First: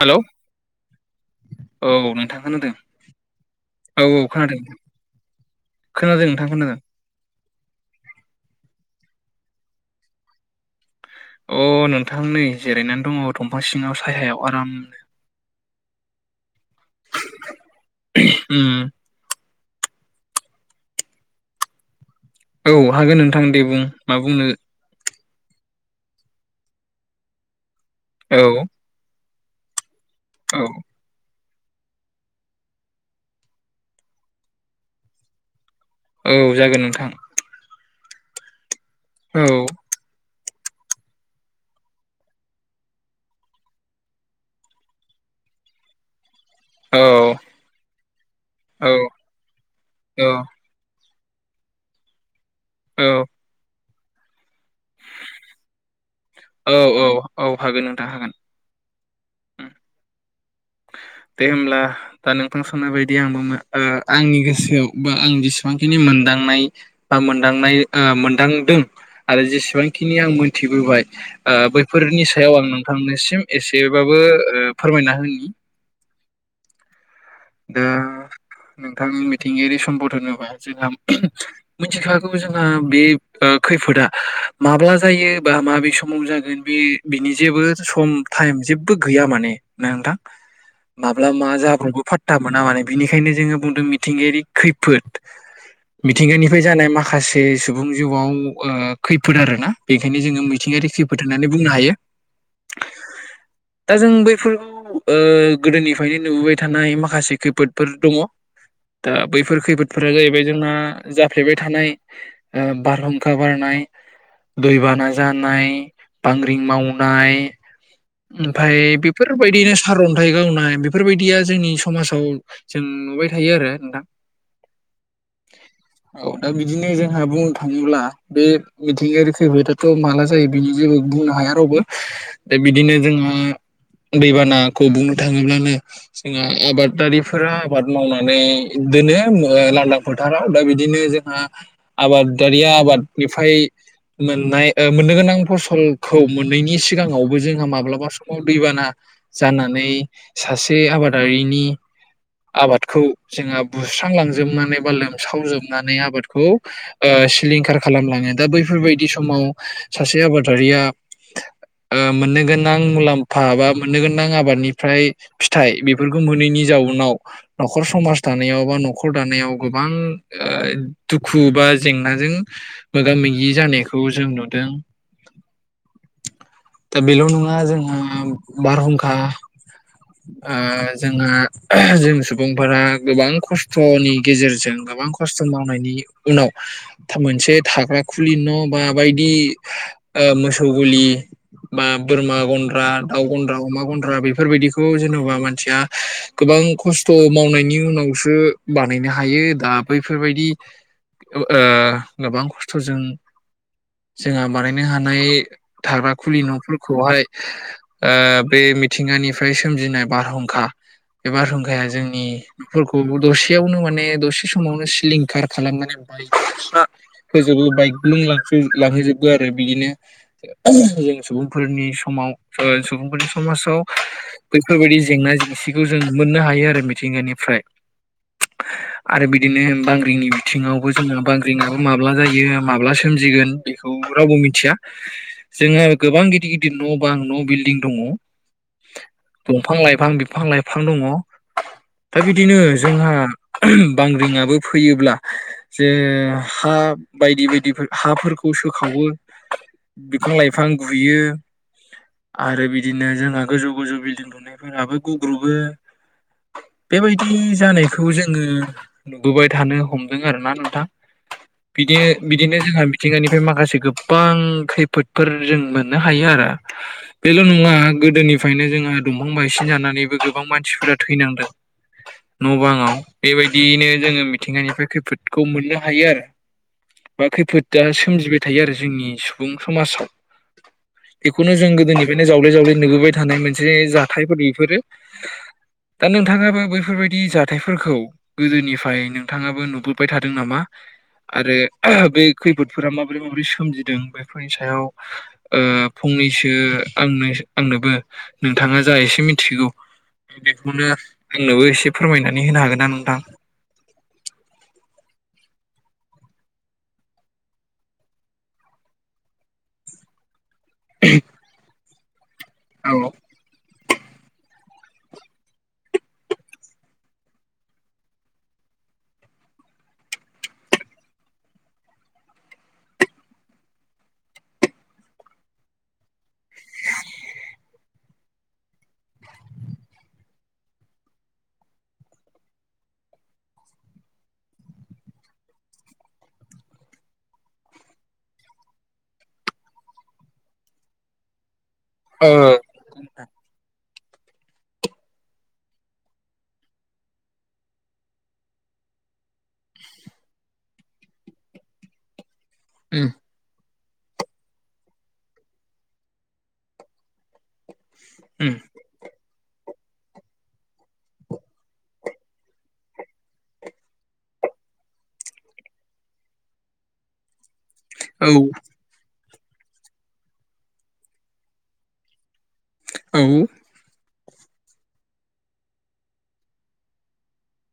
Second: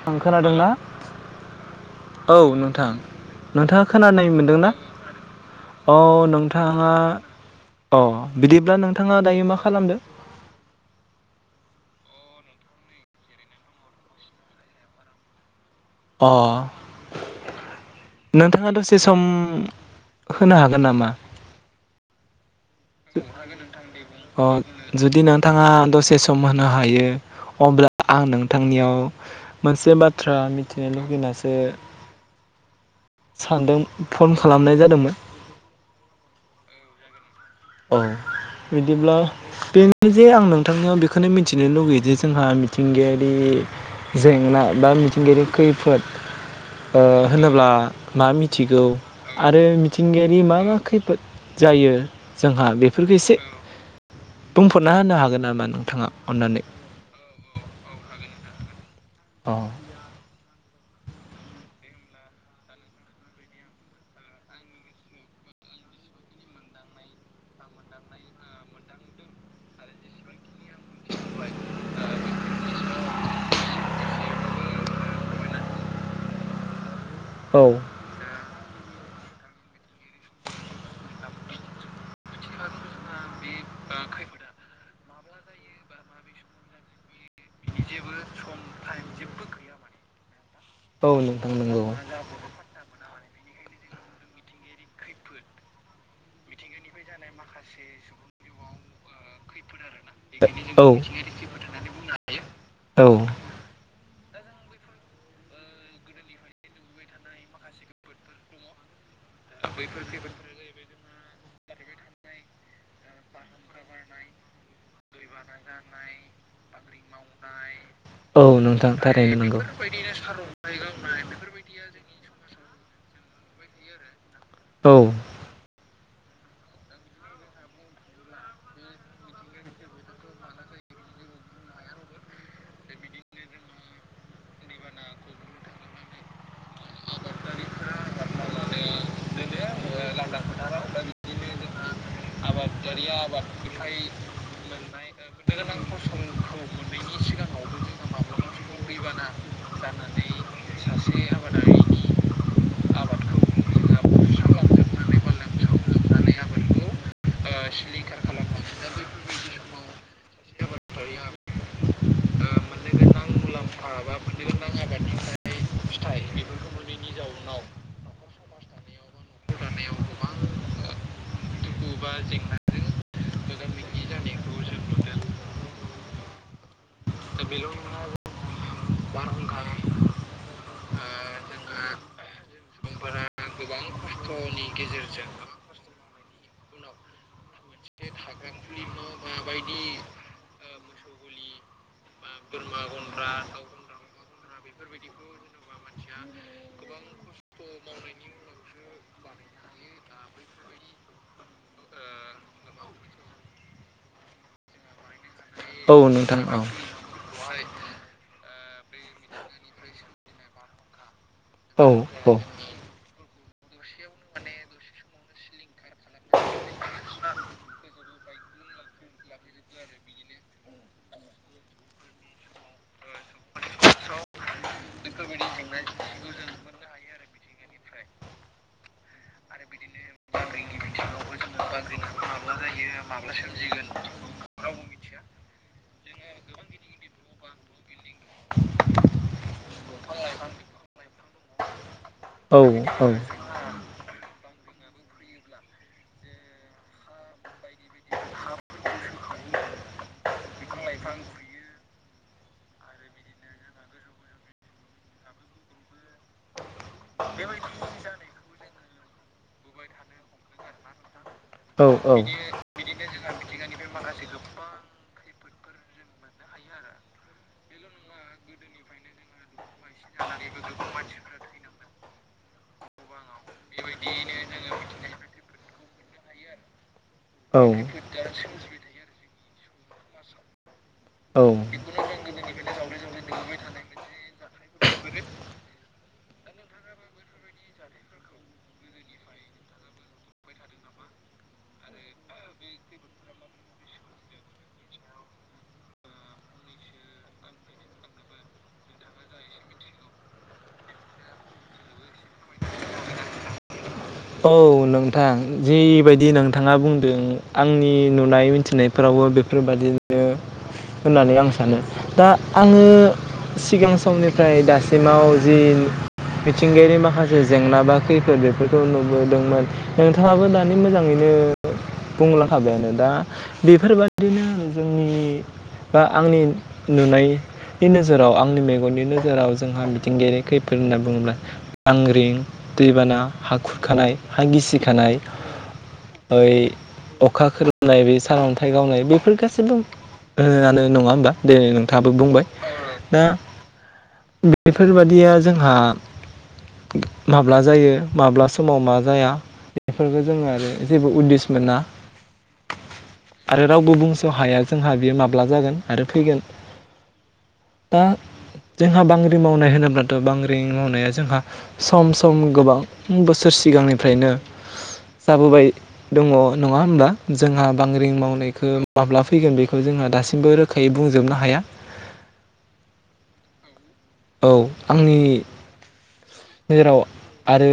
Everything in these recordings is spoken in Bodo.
हेलौ आं खोनादोंना औ नोंथां नोंथाङा औ खोनानाय खोनादों मोनदोंना औ खोनादों नोंथां खोनादों नोंथाङा औ बिदिब्ला नों नोंथाङा दायो मा खालामदों? अ नोंथां नै जिरायनानै दङ दंफां सिङाव सायायाव आरामनो। अ। नोंथाङा उम द'से सम होनो हागोन नामा? औ हागोन नोंथां दे बुं मा अ बुंनो जुदि नों थाङा दसे सम होनो हायो अब्ला आं औ नोंथांनियाव मोनसे बा बाथ्रा औ मिथिनो लुगैनासो [unintelligible] सानदों फन खालामनाय जादोंमोन। औ जागोन नोंथां। औ। बिदिब्ला औ बेनो जे आंनों नोंथांनियाव बेखौनो मिथिनो लुगैयो जे जोंहा मिथिंगायारि जेंना बा मिथिंगायारि खैफोद औ होनोब्ला मा मिथिगौ औ आरो मिथिंगायारि मा मा खैफोद जायो जोंहा औ बेफोरखौ एसे बुंफोर'ना होनो हागोन नामा नोंथाङा अननानै? औ औ औ हागोन नोंथां हागोन अ' दे होमब्ला दा नोंथां साननाय बायदि आंबो आंनि गोसोआव बा आं जेसेबांखिनि मोनदांनाय बा मोनदांनाय मोनदांदों आरो जेसेबांखिनि आं मोनथिबोबाय ओ बैफोरनि सायाव आं नोंथांनिसिम एसेबा बो फोरमायना होनि औ दा नोंथांनि मिथिंगायारि सम्पद होनोबा जोंहा मिथिखागौ जोंहा बे खैफोदा माब्ला जायो बा माबे समाव जागोन बे बिनि जेबो सम टाइम जेबो गैया माने नोंथां? औ माब्ला मा नोंथां नंगौ जाब्र'बो फाथ माने बिनिखायनो जोङो बुंदों मिथिंगायारि खैफोद मिथिंगानिफ्राय जानाय माखासे सुबुं जिउआव ओ खैफोद आरोना? बेखायनो जोङो मिथिंगायारि खैफोद होननानै बुंनो हायो औ दा जों बै [unintelligible] गोदोनिफ्रायनो नुबोबाय थानाय माख माखासे खैफोदफोर दङ दा बैफोर खैफोदफोरा जाहैबाय जोंना जाफ्लेबाय थानाय बारहुंखा बारनाय दैबाना जानाय बांग्रिं मावनाय औ औ ओमफ्राय नोंथां थारैनो नंगौ बेफोरबायदिनो सार अन्थाइ गावनाय बेफोरबायदिया जोंनि मासाव जों नुबाय थायो आरो नोंथां औ। औ दा बिदिनो जोंहा बुंनो थाङोब्ला बे मिथिंगायारि खैफोदाथ' माला जायो बेनि जेबो बुंनो हाया रावबो दा बिदिनो जोंहा दैबानाखौ बुंनो थाङोब्लानो जोंहा आबादारिफोरा आबाद मावनानै दोनो लांदां फोथाराव दा बिदिनो जोंहा आबाद आरिया आबादनिफ्राय मोननाय मोननो गोनां फसलखौ मोनैनि सिगाङावबो जोंहा माब्लाबा समाव दैबाना जानानै सासे आबाद रिनि आबादखौ जोंहा बुस्रांलांजोबनानै बा लोमसावजोब नुनानै आबादखौ ओ सिलिंखार खालामलांङो दा बैफोरबाय समाव सासे आबादारिया ओ मोननो गोनां मुलाम्फा बा मोन्नो गोनां आबाद निफ्राय फिथाइ बेफोरखौ मोननैनि जाउनाव न'खर समाज दानायाव बा न'खर दानायाव गोबां ओ दुखु हुबा जेंनाजों मोगा मोगि जानायखौ जों नुदों दा बेल' नङा जोंहा बारहुंखा ओ जोंहा जों सुबुंफोरा गोबां खस्थ'नि गेजेरजों गोबां खस्थ' मावनायनि उनाव मोनसे थां थाग्रा खुलि न' बा बायदि मोसौ ओ गलि बा बोरमा गन्द्रा दाउ गन्द्रा अमा गन्द्रा बेफोरबायदिखौ जेन'बा मानसिया गोबां खस्थ' मावनायनि उनावसो बानायनो हायो दा बैफोरबायदि ओ गोबां खस्थ'जों जोंहा बानायनो हानाय औ थाग्रा खुलि नोंथां औ न'फोरखौहाय ओ बे मिथिंगानिफ्राय सोमजिनाय बारहुंखा [inaudible] बे बारहुंखाया औ जोंनि औ न'फोरखौबो दसे यावनो माने दसे समावनो सिलिंखार खालामनानै बाइक होजो बाइक गुुं लांहोजोबबो आरो बिदिनो जों सुबुंफोरनि समाव सुबुंफोरनि समाजाव बैफोरबायदि जेंना जेंसि बेखौ जों मोननो हायो आरो मिथिंगानिफ्राय आरो बिदिनो बांग्रिंनि बिथिङावबो जोङो बांग्रिङाबो माब्ला जायो माब्ला सोमजिगोन बेखौ रावबो मिथिया जोंङो गोबां गिदिर गिदिर न' बां न' बिल्डिं दङ दंफां लाइफां बिफां लाइफां बिफां दङ दा बिदिनो औ जोंहा बांग्रिङाबो फैयोब्ला जे हा बायदि बायदि हाफोरखौ सोखावो बिफां लाइफां गुयो आरो बिदिनो जोंहा गोजौ गोजौ बिल्डिं दुनायफोराबो ग्रुपबो बेबायदि जानायखौ जोङो नुबोबाय थानो हमदों आर ना नोंथां औ बिदि औ बिदिनो जोंहा मिथिंगानिफ्राय माखासे गोबां खैफोदफोर जों मोननो हायो आरो बेल' नङा गोदोनिफ्रायनो जोङो दंफां बायसिन जानानै गोबां मानसिफोरा थैनांदों न' बाङाव बेबायदियैनो जोङो मिथिंगानिफ्राय खैफोदखौ मोननो हायो आरो बा औ खैफोदा सोमजिबाय थायो आरो जोंनि सुबुं समाजाव बेखौनो जों गोदोनिफ्रायनो जावले जावले नुबोबाय थानाय मोनसे जाथायफोर बेफोरो दा नोंथाङाबो बैफोरबायदि जाथायफोरखौ गोदोनिफ्राय नोंथाङाबो नुबोबाय थादों नामा आरो बे खैफोदफोरा माबोरै माबोरै सोमजिदों बेफोरनि सायाव ओ फंनैसो आंनो आंनोबो नोंथाङा जा एसे मिथिगौ बेखौनो आंनोबो एसे फोरमायनानै होनो हागोनना नोंथां औ नोंथां जिबायदि नोंथाङा बुंदों आंनि नुनाय मिथिनायफोरावबो बेफोरबादिनो होननानै आं सानो दा आङो औ सिगां समनिफ्राय दासिमाव जि मिथिंगायारि माखासे जेंना बा खैफोद बेफोरखौ नु बोदोंमोन नोंथाङाबो दानि मोजाङैनो बुंलांखाबायानो दा बेफोरबायदिनो जोंनि बा आंनि नुनायनि नोजोराव आंनि मेगननि नोजोराव जोंहा मिथिंगायारि खैफोद होनना बुङोब्ला बांग्रिं दैबाना हाखु खानाय हा गिसिखानाय ऐ अखा खोरोमनाय बे सारअन्थाइ गावनाय बेफोर गासैबोनो नङा होमबा दे ओ दाबो बुंबाय दा बेफोरबादिया जोंहा माब्ला जायो माब्ला समाव मा जाया बेफोरखौ जोङो आरो जेबो उदिस मोना ओम आरो रावबो बुंस' हाया जोंहा बेयो माब्ला जागोन आरो फैगोन दा उम जोंहा बांग्रि मावनाय होनोब दाथ' बांग्रि मावनाया जोंहा सम सम गोबां बोस सोर सिगांनिफ्रायनो जाबोबाय दङ नङा होमबा जोंहा बांग्रिं औ मावनायखौ माब्ला फैगोन बेखौ जोंहा दासिमबो रोखायै बुंजोबनो हाया औ औ आंनि जेराव आरो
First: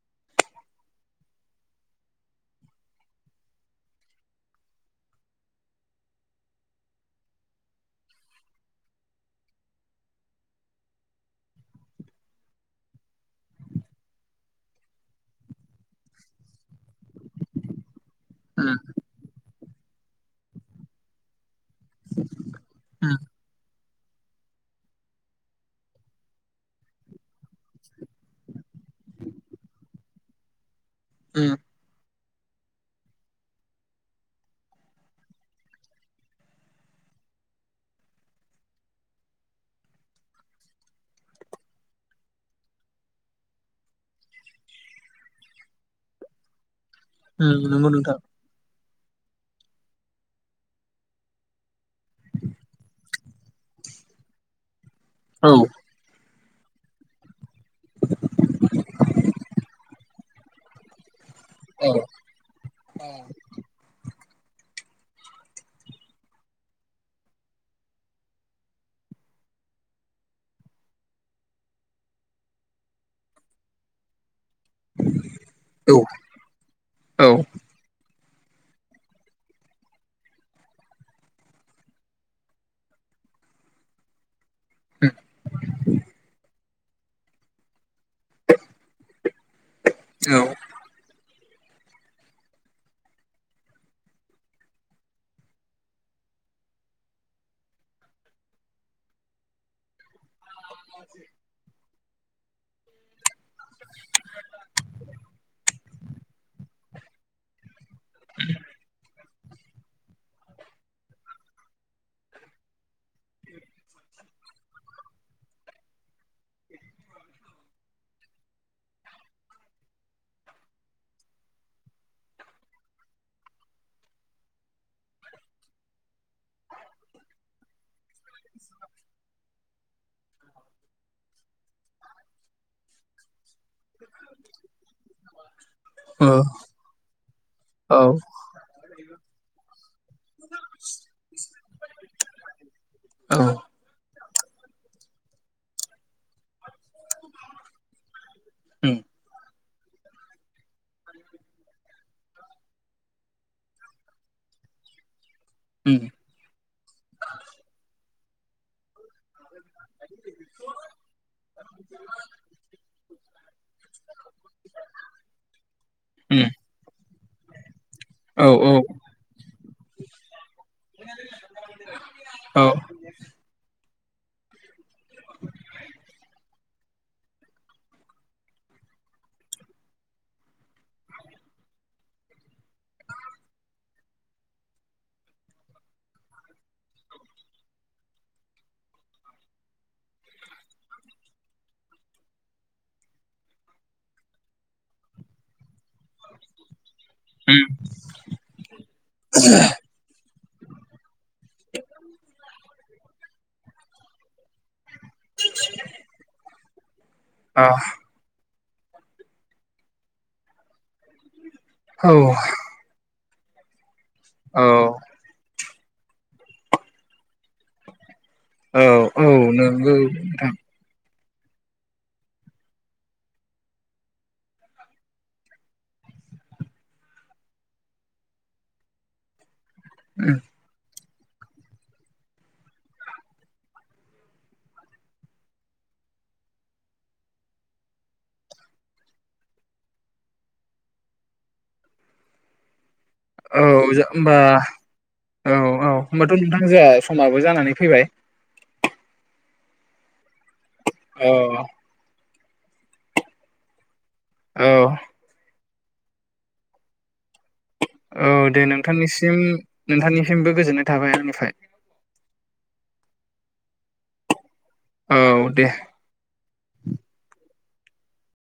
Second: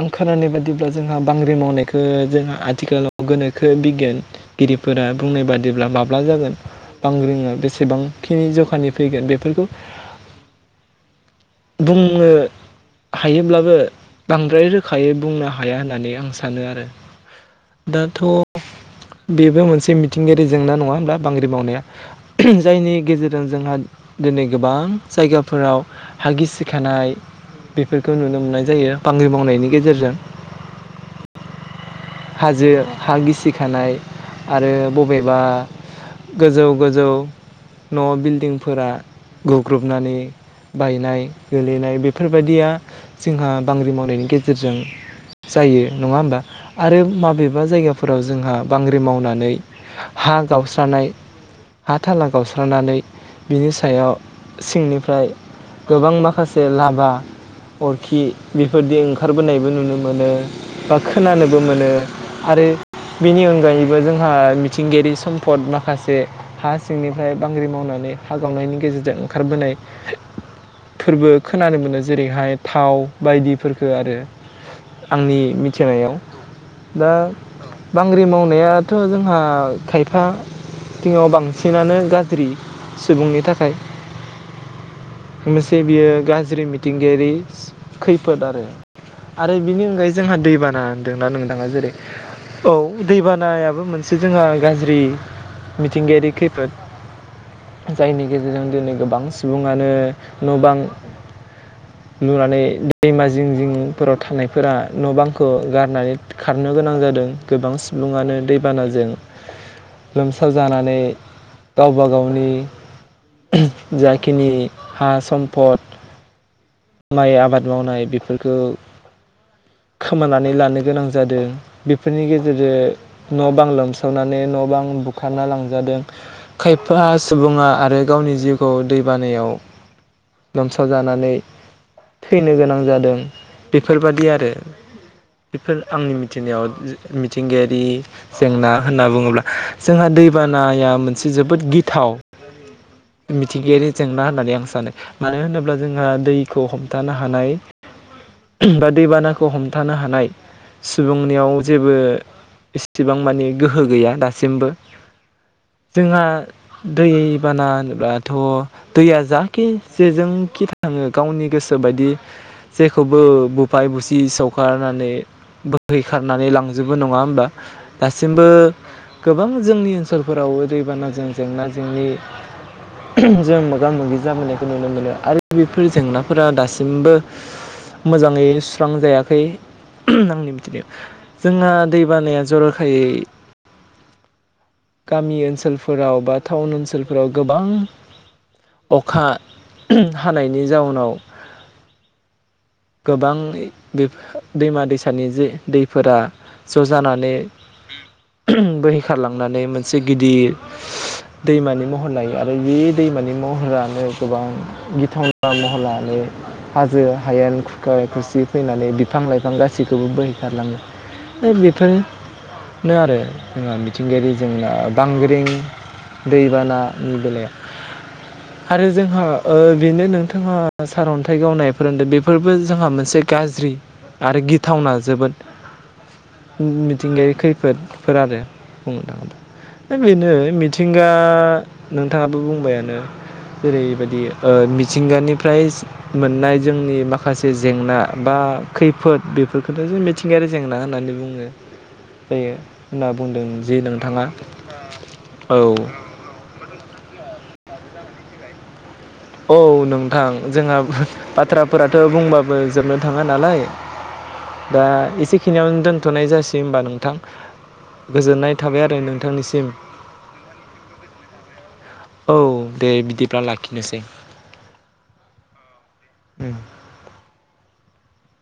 आं खोनानाय बादिब्ला जोंहा बांग्रि मावनायखौ जोंहा आथिखालाव गोनोखो बिगियानगिरिफोरा बुंनाय बादिब्ला माब्ला जागोन बांग्रिआ बेसेबांखिनि जखानि फैगोन बेफोरखौ बुंनो हायोब्लाबो बांद्राय रोखायै बुंनो हाया होननानै आं सानो आरो दाथ' उम बेबो मोनसे मि थिंगायारि जेंना नङा होमबा बांग्रि मावनाया [unintelligible] जायनि गेजेरजों जोंहा दिनै गोबां जायगाफोराव हागिसिखानाय बेफोरखौ नुनो मोननाय जायो बांग्रि मावनायनि गेजेरजों ओम हाजो हा गिसिखानाय आरो बबेबा गोजौ गोजौ न' बिल्डिंफोरा गुग्रुबनानै बायनाय गोलैनाय बेफोर बेफोरबायादिया जोंहा बांग्रि मावनायनि गेजेरजों जायो नंङा होमबा आरो माबेबा उम नंगौ नोंथां जायगाफोराव जोंहा बांग्रि मावनानै हा गावस्रानाय हा थाला गावस्रानानै बिनि सायाव सिंनिफ्राय औ ओमफ्राय गोबां माखासे लाबा अरखि बेफोरदि ओंखारबोनायबो नुनो मोनो [unintelligible] खोनानोबो मोनो औ आरो बेनि अनगायैबो जोंहा मिथिउंगायारि सम्पद माखासे हा सिंनिफ्राय बांग्रि मावनानै हा गावनायनि गेजेरजों ओंखारबोनाय [unintelligible] फोरबो खोनानो मोनो जेरैहाय थाव बायदिफोरफोरखौ आरो आंनि औ मिथिनायाव दा औ [unintelligible] बांग्रि मावनायाथ' जोंहा खायफा थिङाव बांसिनानो गाज्रि सुबुंनि थाखाय लोगोसे बियो गाज्रि दिंगारि खैफोद आरो आरो बिनि अनगायै जोंहा दै बाना [unintelligible] [unintelligible] जेरै औ दैबानायाबो मोनसे जोंहा गाज्रि मिथिंगायारि खैफोद जायनि गेजेरजों दिनै गोबां सुबुंङानो न बां लुनानै दैमा [unintelligible] जिं जिंफोराव थानायफोरा न' बांखौ गारनानै खारनो गोनां जादों गोबां [unintelligible] दैबानाजों लोमसाव जानानै गावबा गावनि [unintelligible] जाखिनि हा सम्पद माइ आबाद मावनाय बेफोरखौ खोमानानै लानो गोनां जादों बेफोरनि गेजेरजों न' बां लोमसावनानै न' बां बुखारना लांजादों खायफा सुबुङा आरो गावनि जिउखौ दै बानायाव लोमसावजानानै थैनो गोनां जादों बेफोरबादि आरो बेफोर आंनि ओ मिथिनायाव मिथिंगायारि औ जेंना होनना बुङोब्ला जोंहा दैबानाया मोनसे जोबोद गिद [unintelligible] औ मिथिंगायारि जेंना होननानै आं सानो मानो होनोब्ला जोंहा दैखो हम थानो हानाय बा उम दैबानाखौ हम थानो हानाय सुबुंनियाव जेबो एसेबां मानि गोहो गैया दासिमबो उम जोंहा दैबाना होनोब्ला थ' दैया जा कि जेजोंखि था आङो गावनि गोसो बायदि जेखौबो बुफाय बुसि सौखारनानै उम बोहैखारनानै लांजोबो नङा होमबा दासिमबो औ औ गोबां जोंनि ओनसोलफोराव दैबानाजों जेंना जेंनि औ जों बां मोगि जाबोनायखौ नुनो मोनो आरो बेफोर जेंनाफोरा दासिमबो मोजाङै सुस्रांजायाखै आंनि मिथिनायाव जोंहा दैबानाया जर'खायै गामि ओनसोलफोराव बा टाउन ओनसोलफोराव गोबां अखा हानायनि जाउनाव गोबांयै बि दैमा दैसानि जे दैफोरा ज' जानानै उम [unintelligible] बोहैखारलांनानै मोनसे गिदिर दैमानि महर लायो आरो बे दैमानि महरानो गोबां गि थावना महर लानानै हाजो हायेन आ खुरखा खुसि फैनानै बिफां लाइफां गासैखौबो बोहैखारलाङो ओ बेफोर औ नो आरो जोंहा मि थिंगायारि औ जेंना बांग्रिं दैबानानि बेलायाव औ आरो जोंहा औ ओ नंगौ बेनो नोंथां नोंथाङा सारअन थाइ गावनायफोर होनदों बेफोरबो जोंहा मोनसे गाज्रि आरो गिथावना जोबोद मिथिंगायारि खैफोदफोर आरो बुंनो थाङोब्ला है बेनो उम मिथिं गा नोंथाङाबो बुंबायानो जेरैबायदि ओ मिथिंगानिफ्राय मोननाय जोंनि माखासे जेंना बा खैफोद बेफोरखौनो जों मिथिंगायारि जेंना होननानै बुङो जायो होनना बुंदों औ जे जा नोंथाङा होमबा औ औ होनबाथ' नोंथां जाहा समाबो जानानै फैबाय औ नोंथां जोंहा औ बाथ्राफोराथ' बुंबा जोबनो थाङा नालाय औ दा एसेखिनियाव दोन्थ'नाय जासै होमबा नोंथां। औ गोजोननाय दे थाबाय आरो नोंथांनिसिम नोंथांनिसिमबो गोजोननाय थाबाय आंनिफाय औ दे बिदिब्ला लाखिनोसै औ दे उम